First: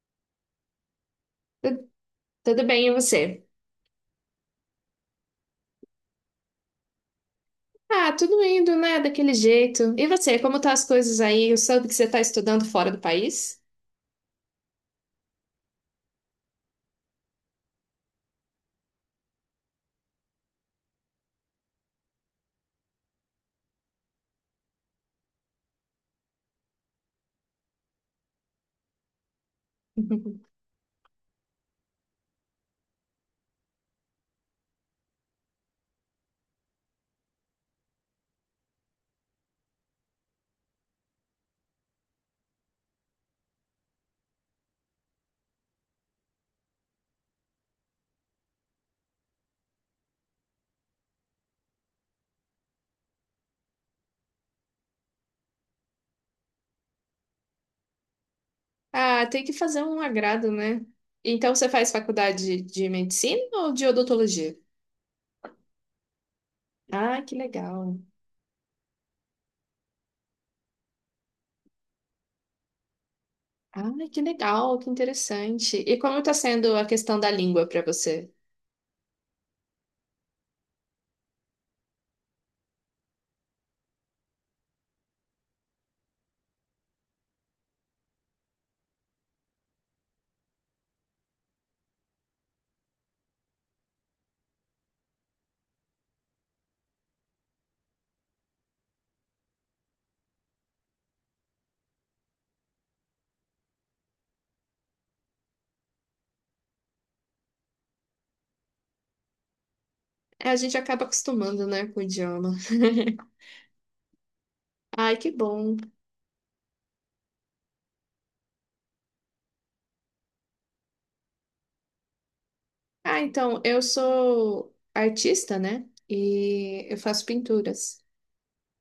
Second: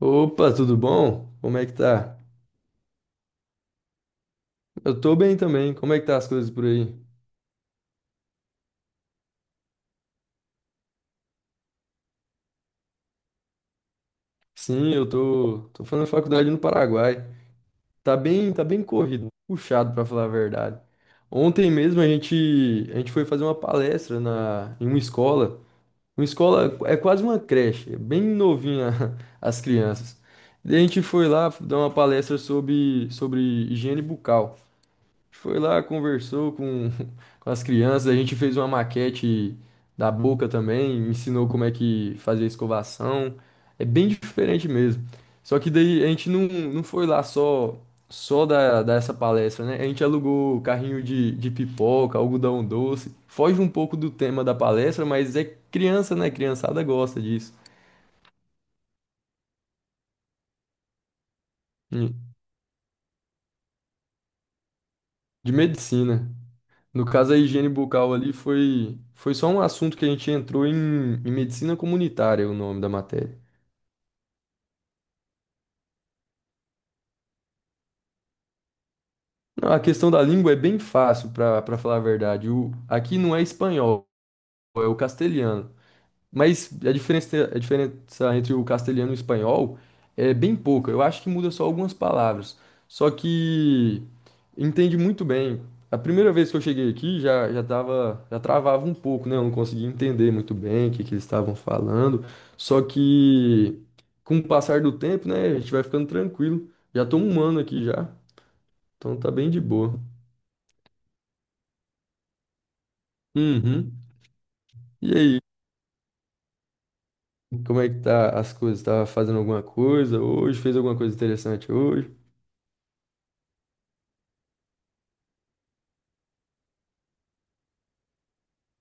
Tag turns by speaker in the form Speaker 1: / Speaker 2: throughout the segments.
Speaker 1: Opa, tudo bom? Como é que tá?
Speaker 2: Tudo bem, e você?
Speaker 1: Eu tô bem também. Como é que tá as coisas por aí?
Speaker 2: Ah, tudo indo, né? Daquele jeito. E você, como tá as coisas aí? Eu soube que você tá estudando fora do país?
Speaker 1: Sim, eu tô fazendo faculdade no Paraguai. Tá bem corrido, puxado pra falar a verdade. Ontem mesmo a gente foi fazer uma palestra em uma escola. Uma escola é quase uma creche, é bem novinha. As crianças. Daí a gente foi lá dar uma palestra sobre higiene bucal. Foi lá, conversou com, com as crianças, a gente fez uma maquete da boca também, ensinou como é que fazia a escovação. É bem diferente mesmo. Só que daí a gente não foi lá só dessa palestra, né? A gente alugou carrinho de pipoca, algodão doce. Foge um pouco do tema da palestra, mas é criança, né? Criançada gosta disso.
Speaker 2: Ah, tem que fazer um agrado, né? Então você faz
Speaker 1: De
Speaker 2: faculdade de medicina ou de odontologia?
Speaker 1: de medicina. No
Speaker 2: Ah,
Speaker 1: caso,
Speaker 2: que
Speaker 1: a higiene
Speaker 2: legal.
Speaker 1: bucal ali foi só um assunto que a gente entrou em medicina comunitária, o nome da matéria.
Speaker 2: Ah, que legal, que interessante. E como tá sendo a questão da língua para você?
Speaker 1: Não, a questão da língua é bem fácil, para falar a verdade. Aqui não é espanhol, é o castelhano. Mas a diferença entre o castelhano e o espanhol é bem pouca. Eu acho que muda só algumas palavras. Só que entende muito bem. A primeira vez que eu cheguei aqui já, já travava um pouco, né? Eu não conseguia entender muito bem o que que eles estavam falando. Só que com o passar do tempo, né, a gente vai ficando tranquilo. Já tô um ano aqui já, então tá bem de boa.
Speaker 2: É, a gente acaba acostumando, né, com o idioma.
Speaker 1: Uhum. E
Speaker 2: Ai, que
Speaker 1: aí,
Speaker 2: bom.
Speaker 1: como é que tá as coisas? Tá fazendo alguma coisa hoje? Fez alguma coisa interessante hoje?
Speaker 2: Ah, então, eu sou artista, né? E eu faço pinturas.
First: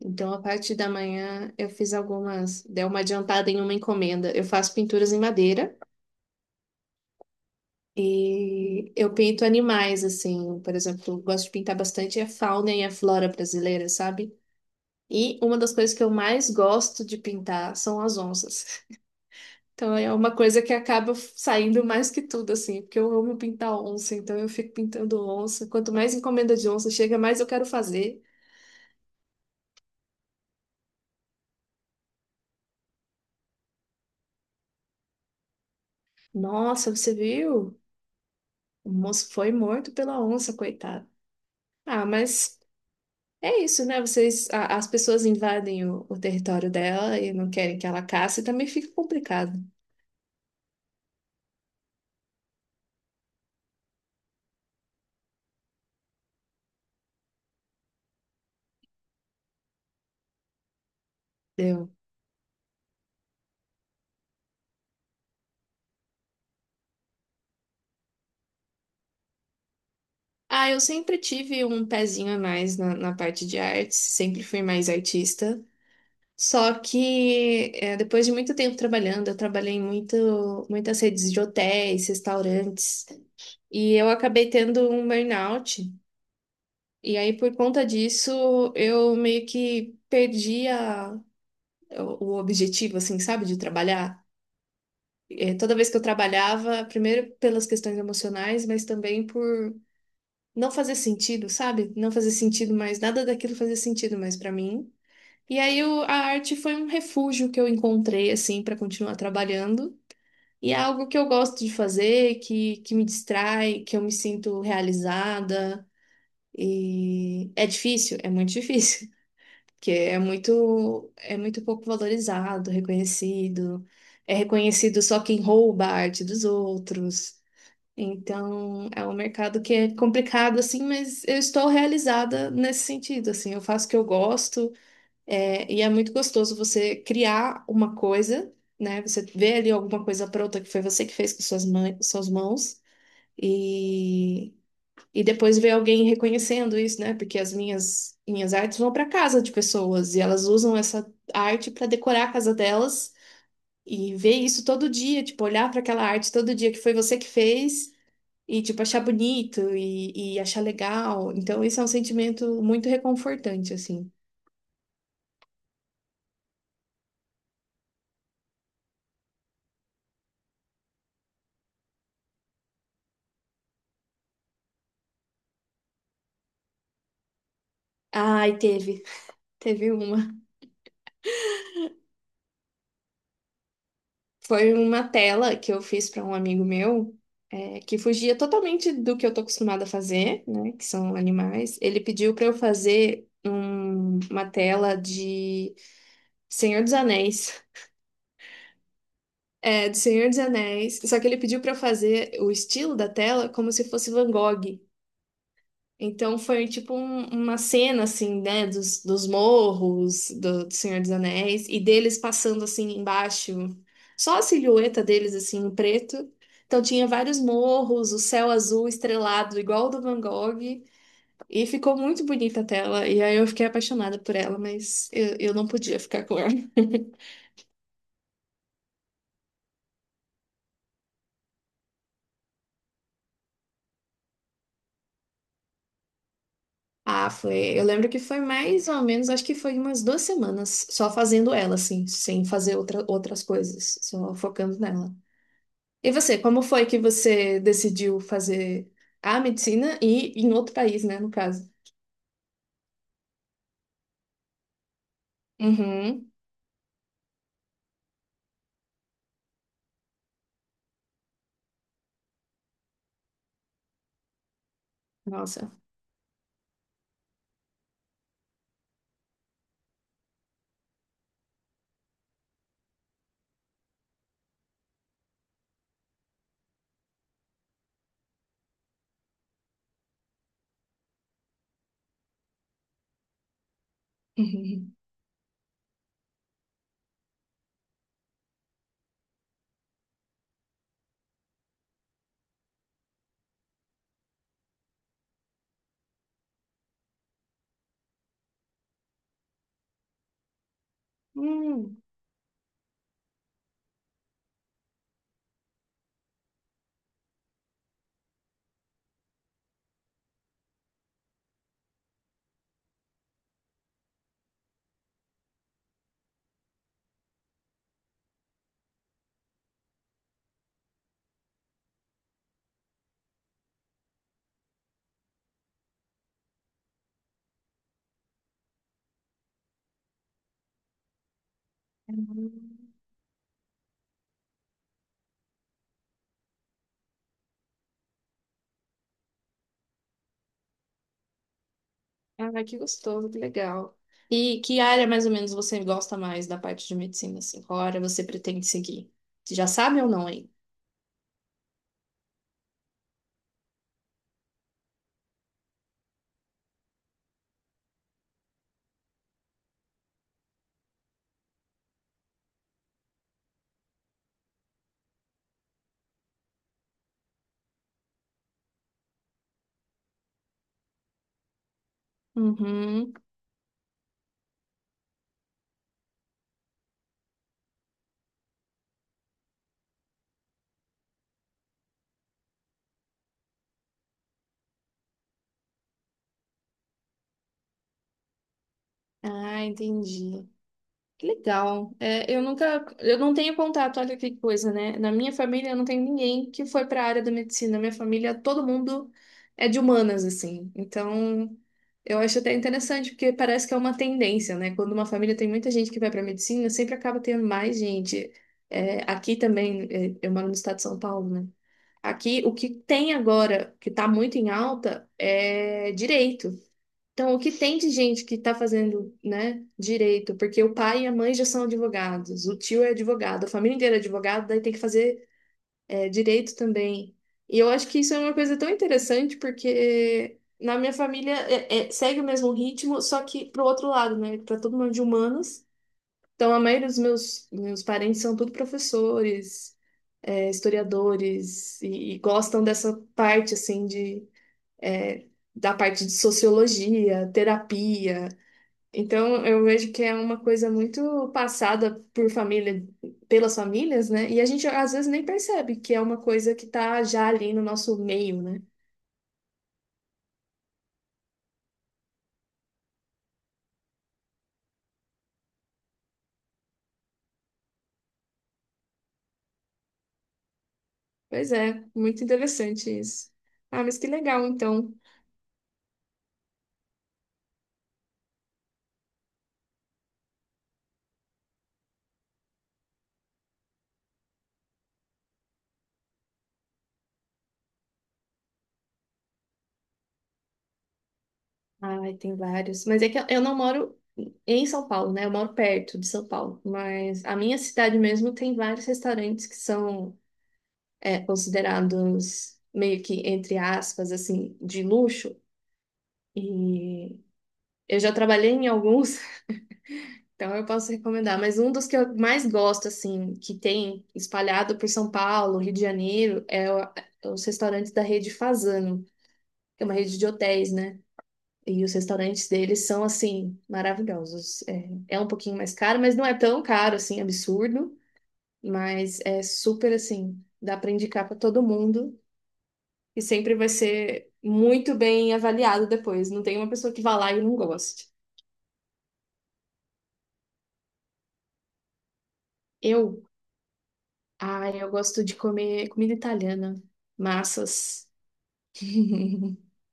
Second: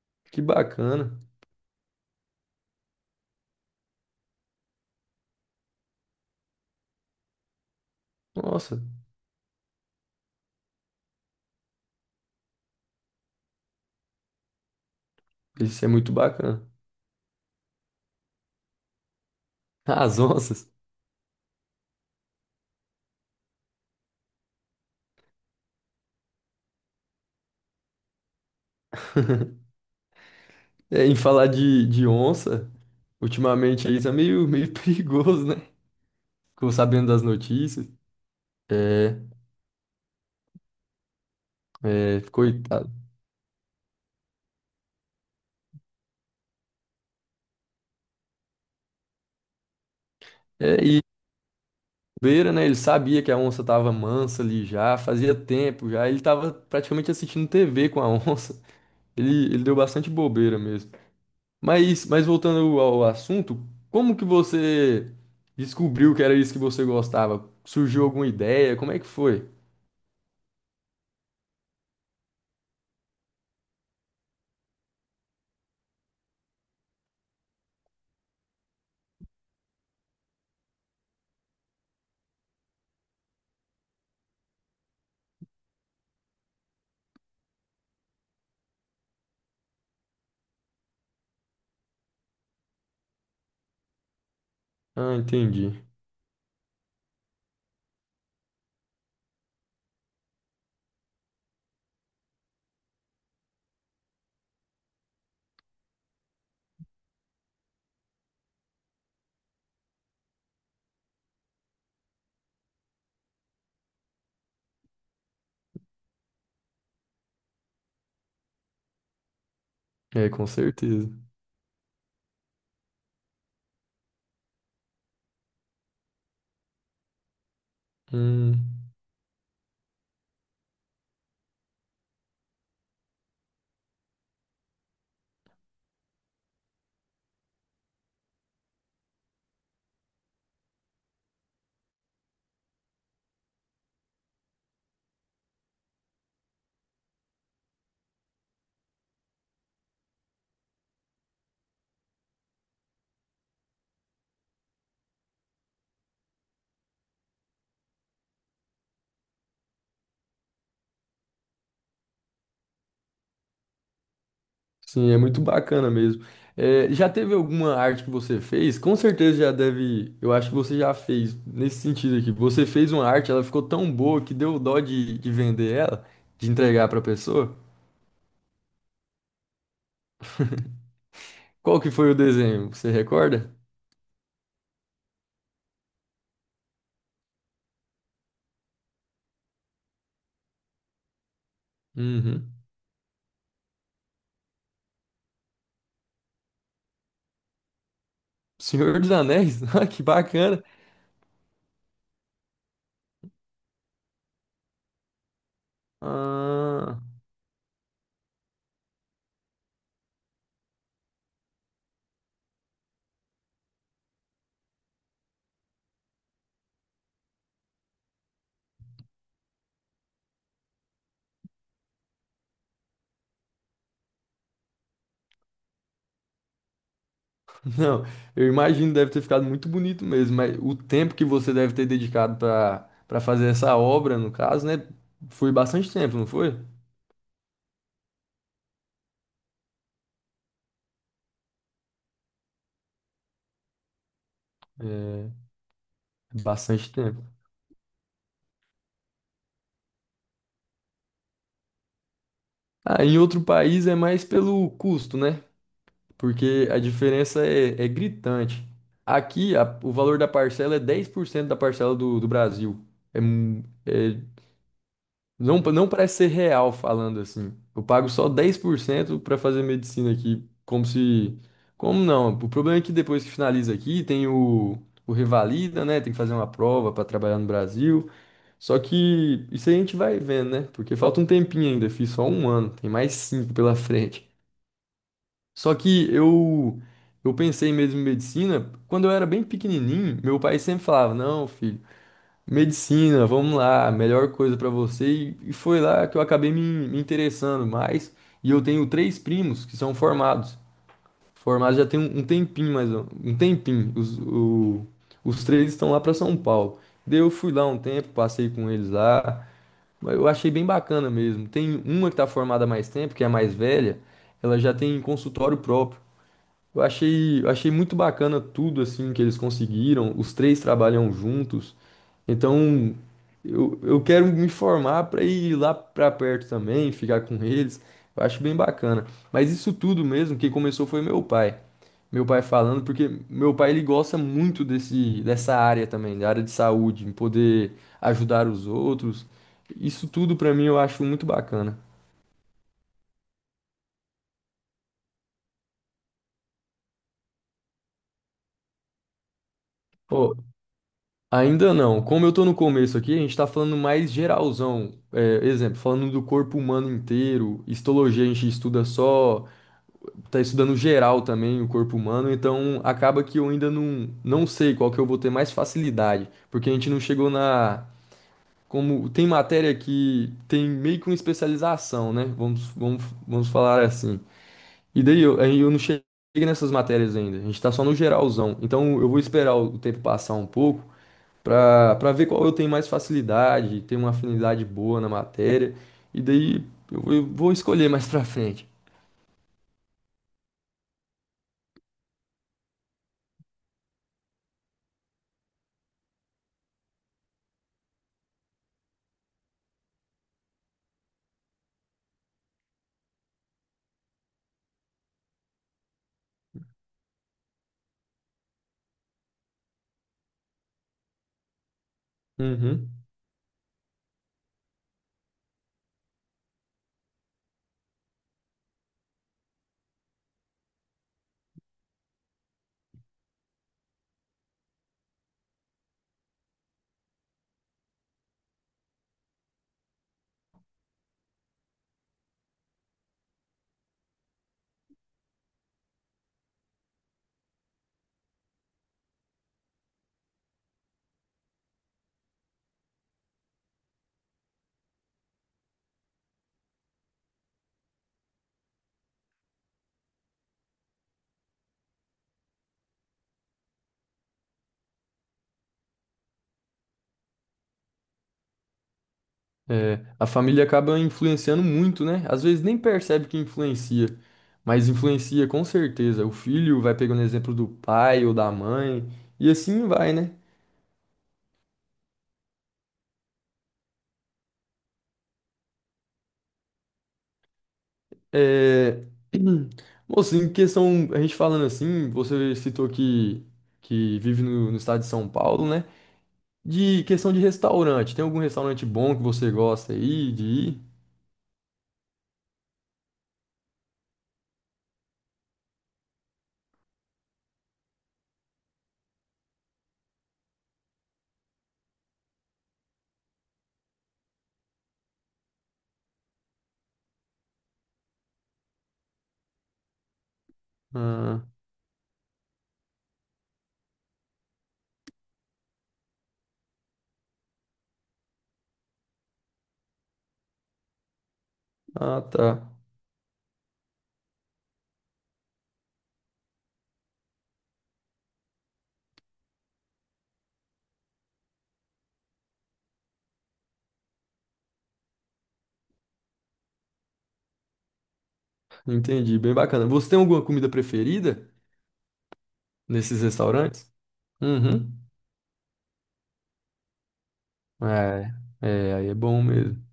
Speaker 2: Então,
Speaker 1: Que
Speaker 2: a parte da
Speaker 1: bacana.
Speaker 2: manhã, eu fiz algumas, dei uma adiantada em uma encomenda. Eu faço pinturas em madeira
Speaker 1: Nossa,
Speaker 2: e eu pinto animais, assim. Por exemplo, eu gosto de pintar bastante a fauna e a flora brasileira, sabe? E uma das
Speaker 1: isso é
Speaker 2: coisas que eu
Speaker 1: muito
Speaker 2: mais
Speaker 1: bacana.
Speaker 2: gosto de pintar são as onças. Então
Speaker 1: Ah,
Speaker 2: é
Speaker 1: as
Speaker 2: uma coisa
Speaker 1: onças.
Speaker 2: que acaba saindo mais que tudo, assim, porque eu amo pintar onça, então eu fico pintando onça. Quanto mais encomenda de onça chega, mais eu quero fazer.
Speaker 1: É, em falar de onça, ultimamente aí tá meio perigoso, né? Ficou
Speaker 2: Nossa,
Speaker 1: sabendo
Speaker 2: você
Speaker 1: das
Speaker 2: viu?
Speaker 1: notícias.
Speaker 2: O
Speaker 1: É,
Speaker 2: moço foi morto pela onça, coitado. Ah,
Speaker 1: é,
Speaker 2: mas
Speaker 1: coitado.
Speaker 2: é isso, né? Vocês, as pessoas invadem o território dela e não querem que ela caça, e também fica complicado,
Speaker 1: É, e beira, né? Ele sabia que a onça tava mansa ali já, fazia tempo já. Ele tava praticamente assistindo TV com a onça. Ele deu bastante bobeira mesmo.
Speaker 2: entendeu?
Speaker 1: Mas voltando ao assunto, como que você descobriu que era isso que você gostava? Surgiu alguma ideia? Como é que foi?
Speaker 2: Ah, eu sempre tive um pezinho a mais na parte de artes, sempre fui mais artista. Só que é, depois de muito tempo trabalhando, eu trabalhei em muitas redes de hotéis, restaurantes, e eu acabei tendo um burnout. E aí, por conta disso, eu meio que perdi o objetivo, assim, sabe, de trabalhar.
Speaker 1: Ah,
Speaker 2: É, toda
Speaker 1: entendi.
Speaker 2: vez que eu trabalhava, primeiro pelas questões emocionais, mas também por não fazer sentido, sabe? Não fazer sentido mais, nada daquilo fazia sentido mais para mim. E aí a arte foi um refúgio que eu encontrei assim para continuar trabalhando. E é algo que eu gosto de fazer, que me distrai, que eu me sinto realizada. E é difícil, é muito difícil, porque
Speaker 1: É, com certeza.
Speaker 2: é muito pouco valorizado, reconhecido. É reconhecido só quem rouba a arte dos outros.
Speaker 1: Hum,
Speaker 2: Então, é um mercado que é complicado assim, mas eu estou realizada nesse sentido, assim, eu faço o que eu gosto. É, e é muito gostoso você criar uma coisa, né? Você vê ali alguma coisa pronta que foi você que fez com suas mãos, e, e depois ver alguém reconhecendo isso, né? Porque as minhas artes vão para casa de pessoas e elas usam essa arte para decorar a casa delas e ver isso todo dia, tipo, olhar para aquela arte todo dia que foi você que fez e, tipo, achar bonito e achar legal. Então, isso é um sentimento muito reconfortante, assim.
Speaker 1: sim, é muito bacana mesmo. É, já teve alguma arte que você fez? Com certeza já deve. Eu acho que você já fez nesse sentido aqui. Você fez uma arte, ela ficou tão boa que deu dó de vender ela, de entregar para pessoa.
Speaker 2: Ai, teve. Teve uma.
Speaker 1: Qual que foi o desenho? Você recorda?
Speaker 2: Foi uma tela que eu fiz para um amigo meu, é, que fugia totalmente do que eu tô acostumada a fazer, né? Que são animais. Ele pediu para eu
Speaker 1: Uhum.
Speaker 2: fazer uma tela de Senhor dos Anéis.
Speaker 1: Senhor dos Anéis? Ah,
Speaker 2: É, de
Speaker 1: que
Speaker 2: Senhor dos
Speaker 1: bacana.
Speaker 2: Anéis. Só que ele pediu para eu fazer o estilo da tela como se fosse Van Gogh. Então foi tipo
Speaker 1: Ah,
Speaker 2: uma cena assim, né, dos morros do Senhor dos Anéis e deles passando assim embaixo, só a silhueta deles assim em preto. Então tinha vários morros, o céu azul estrelado igual o do Van Gogh e ficou muito bonita a tela e aí eu fiquei apaixonada por ela, mas eu não podia ficar com ela.
Speaker 1: não, eu imagino deve ter ficado muito bonito mesmo, mas o tempo que você deve ter dedicado para fazer essa obra, no caso, né, foi bastante tempo, não foi?
Speaker 2: Ah, foi. Eu lembro que foi mais ou menos, acho que foi umas duas semanas só fazendo ela assim, sem fazer outra, outras coisas, só focando nela.
Speaker 1: É,
Speaker 2: E você, como foi
Speaker 1: bastante
Speaker 2: que
Speaker 1: tempo.
Speaker 2: você decidiu fazer a medicina e em outro país, né, no caso?
Speaker 1: Ah, em outro país é mais pelo custo, né?
Speaker 2: Uhum.
Speaker 1: Porque a diferença é gritante. Aqui, o valor da parcela é 10% da parcela do Brasil. É. Não,
Speaker 2: Nossa.
Speaker 1: não parece ser real falando assim. Eu pago só 10% para fazer medicina aqui, como se. Como não? O problema é que depois que finaliza aqui, tem o Revalida, né? Tem que fazer uma prova para trabalhar no Brasil. Só que isso aí a gente vai vendo, né? Porque falta um tempinho ainda, fiz só um ano, tem mais cinco pela frente. Só que eu pensei mesmo em medicina, quando eu era bem pequenininho, meu pai sempre falava: Não, filho. Medicina, vamos lá, melhor coisa pra você. E foi lá que eu acabei me interessando mais. E eu tenho três primos que são formados.
Speaker 2: Uhum.
Speaker 1: Formados já tem
Speaker 2: Hum.
Speaker 1: um tempinho, um tempinho. Os três estão lá pra São Paulo. Daí eu fui lá um tempo, passei com eles lá. Mas eu achei bem bacana mesmo. Tem uma que tá formada há mais tempo, que é a mais velha. Ela já tem consultório próprio. Eu achei muito bacana tudo assim que eles conseguiram. Os três trabalham juntos. Então, eu quero me formar para ir lá para perto também, ficar com eles. Eu acho bem bacana. Mas isso tudo mesmo, quem começou foi meu pai. Meu pai falando, porque meu pai ele gosta muito dessa área também, da área de saúde, em poder ajudar os outros. Isso tudo para mim eu acho muito bacana.
Speaker 2: Ah, que gostoso, que legal. E que área mais ou menos você gosta mais da parte de medicina, assim? Qual área você pretende seguir? Você já sabe ou não
Speaker 1: Ô,
Speaker 2: aí?
Speaker 1: ainda não. Como eu tô no começo aqui, a gente tá falando mais geralzão. É, exemplo, falando do corpo humano inteiro. Histologia a gente estuda só, tá estudando geral também o corpo humano, então acaba que eu ainda não sei qual que eu vou ter mais facilidade, porque a gente não chegou na. Como tem matéria que tem meio que uma especialização, né? Vamos, vamos,
Speaker 2: Uhum.
Speaker 1: vamos falar assim. Aí eu não cheguei nessas matérias ainda. A gente tá só no geralzão. Então eu vou esperar o tempo passar um pouco para ver qual eu tenho mais facilidade, tenho uma afinidade boa na matéria, e daí eu vou escolher mais pra frente.
Speaker 2: Ah, entendi. Que legal. É, eu nunca, eu não tenho contato, olha que coisa, né? Na minha família eu não tenho ninguém que foi para a área da medicina. Na minha família, todo mundo é de humanas, assim. Então, eu acho até interessante, porque parece que é uma tendência, né? Quando uma família tem muita gente que vai para medicina, sempre acaba tendo mais gente. É, aqui também, é, eu moro no estado de São Paulo, né? Aqui, o que
Speaker 1: Uhum.
Speaker 2: tem agora, que está muito em alta, é direito. Então, o que tem de gente que está fazendo, né, direito? Porque o pai e a mãe já são advogados, o tio é advogado, a família inteira é advogada, daí tem que fazer, é, direito também. E eu acho que isso é uma coisa tão interessante, porque na minha família segue o mesmo ritmo, só que pro outro lado, né? Para todo mundo de humanas. Então, a maioria dos meus parentes são tudo professores, é, historiadores, e gostam dessa parte, assim, de. É, da parte de sociologia, terapia, então, eu vejo que é uma coisa muito passada por família, pelas famílias, né? E a gente às vezes nem percebe que é uma coisa que tá já ali no nosso meio, né?
Speaker 1: É, a família acaba influenciando muito, né? Às vezes nem percebe que influencia, mas influencia com certeza. O filho vai pegando exemplo do pai ou da mãe, e assim vai, né?
Speaker 2: Pois é, muito interessante isso. Ah, mas que legal, então.
Speaker 1: É... Moço, em questão, a gente falando assim, você citou que vive no estado de São Paulo, né? De questão de restaurante, tem algum restaurante bom que você gosta aí de ir?
Speaker 2: Ai, tem vários. Mas é que eu não moro em São Paulo, né? Eu moro perto de São Paulo. Mas a minha cidade mesmo tem vários restaurantes que são é, considerados meio que, entre aspas, assim, de luxo. E eu já trabalhei em alguns. Então eu posso recomendar,
Speaker 1: Ah,
Speaker 2: mas um dos que eu mais gosto, assim, que tem espalhado por São Paulo, Rio de Janeiro, é os restaurantes da rede Fazano, que é uma rede de hotéis, né? E os
Speaker 1: ah,
Speaker 2: restaurantes
Speaker 1: tá.
Speaker 2: deles são, assim, maravilhosos. É, é um pouquinho mais caro, mas não é tão caro, assim, absurdo. Mas é super, assim, dá para indicar para todo mundo e sempre vai ser muito bem avaliado depois. Não tem uma pessoa que vá lá e não goste.
Speaker 1: Entendi, bem bacana. Você tem alguma comida preferida nesses
Speaker 2: Eu
Speaker 1: restaurantes?
Speaker 2: Ah, eu
Speaker 1: Uhum.
Speaker 2: gosto de comer comida italiana, massas.
Speaker 1: É, é, aí é bom mesmo.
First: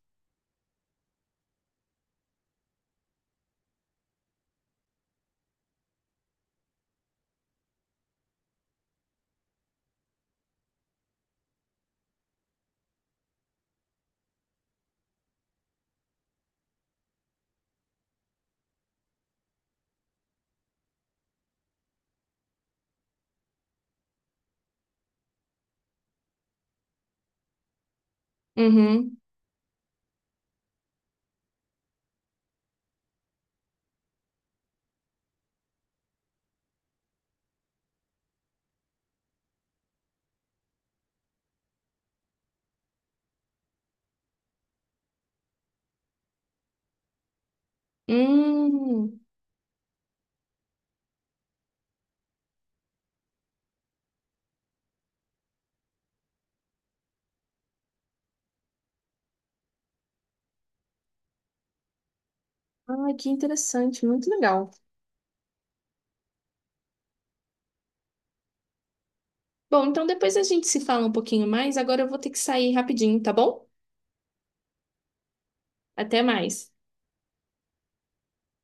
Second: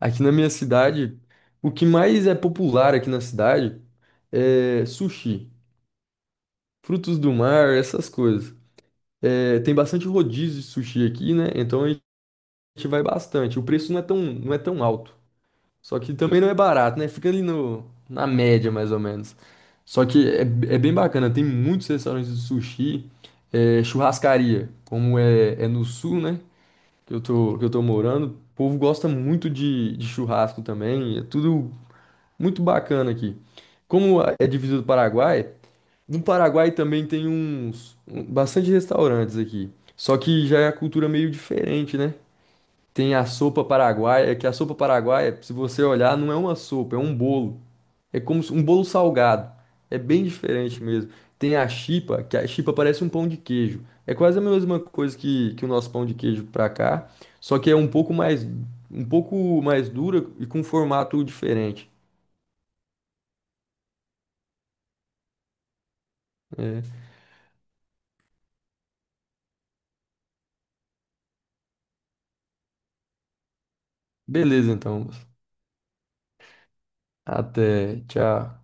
Speaker 1: Aqui na minha cidade, o que mais é popular aqui na cidade é sushi, frutos do mar, essas coisas. É, tem bastante rodízio de sushi aqui, né? Então a gente vai bastante. O preço não é tão alto. Só que também não é barato, né? Fica ali no, na média, mais ou menos. Só que é bem bacana, tem muitos restaurantes de sushi, é, churrascaria, como é no sul, né? Que eu tô morando. O povo gosta
Speaker 2: Uhum.
Speaker 1: muito de churrasco também, é tudo muito bacana aqui. Como é divisa do Paraguai, no Paraguai também tem bastante restaurantes aqui. Só que já é a cultura meio diferente, né? Tem a sopa paraguaia, é que a sopa paraguaia, se você olhar, não é uma sopa, é um bolo. É como um bolo
Speaker 2: Hum.
Speaker 1: salgado. É bem diferente mesmo. Tem a chipa, que a chipa parece um pão de queijo. É quase a mesma coisa que o nosso pão de queijo pra cá, só que é um pouco mais dura e com formato diferente.
Speaker 2: Ah, que interessante, muito legal.
Speaker 1: É.
Speaker 2: Bom, então depois a gente se fala um pouquinho mais. Agora eu vou ter que sair rapidinho, tá bom?
Speaker 1: Beleza, então.
Speaker 2: Até mais.
Speaker 1: Até, tchau.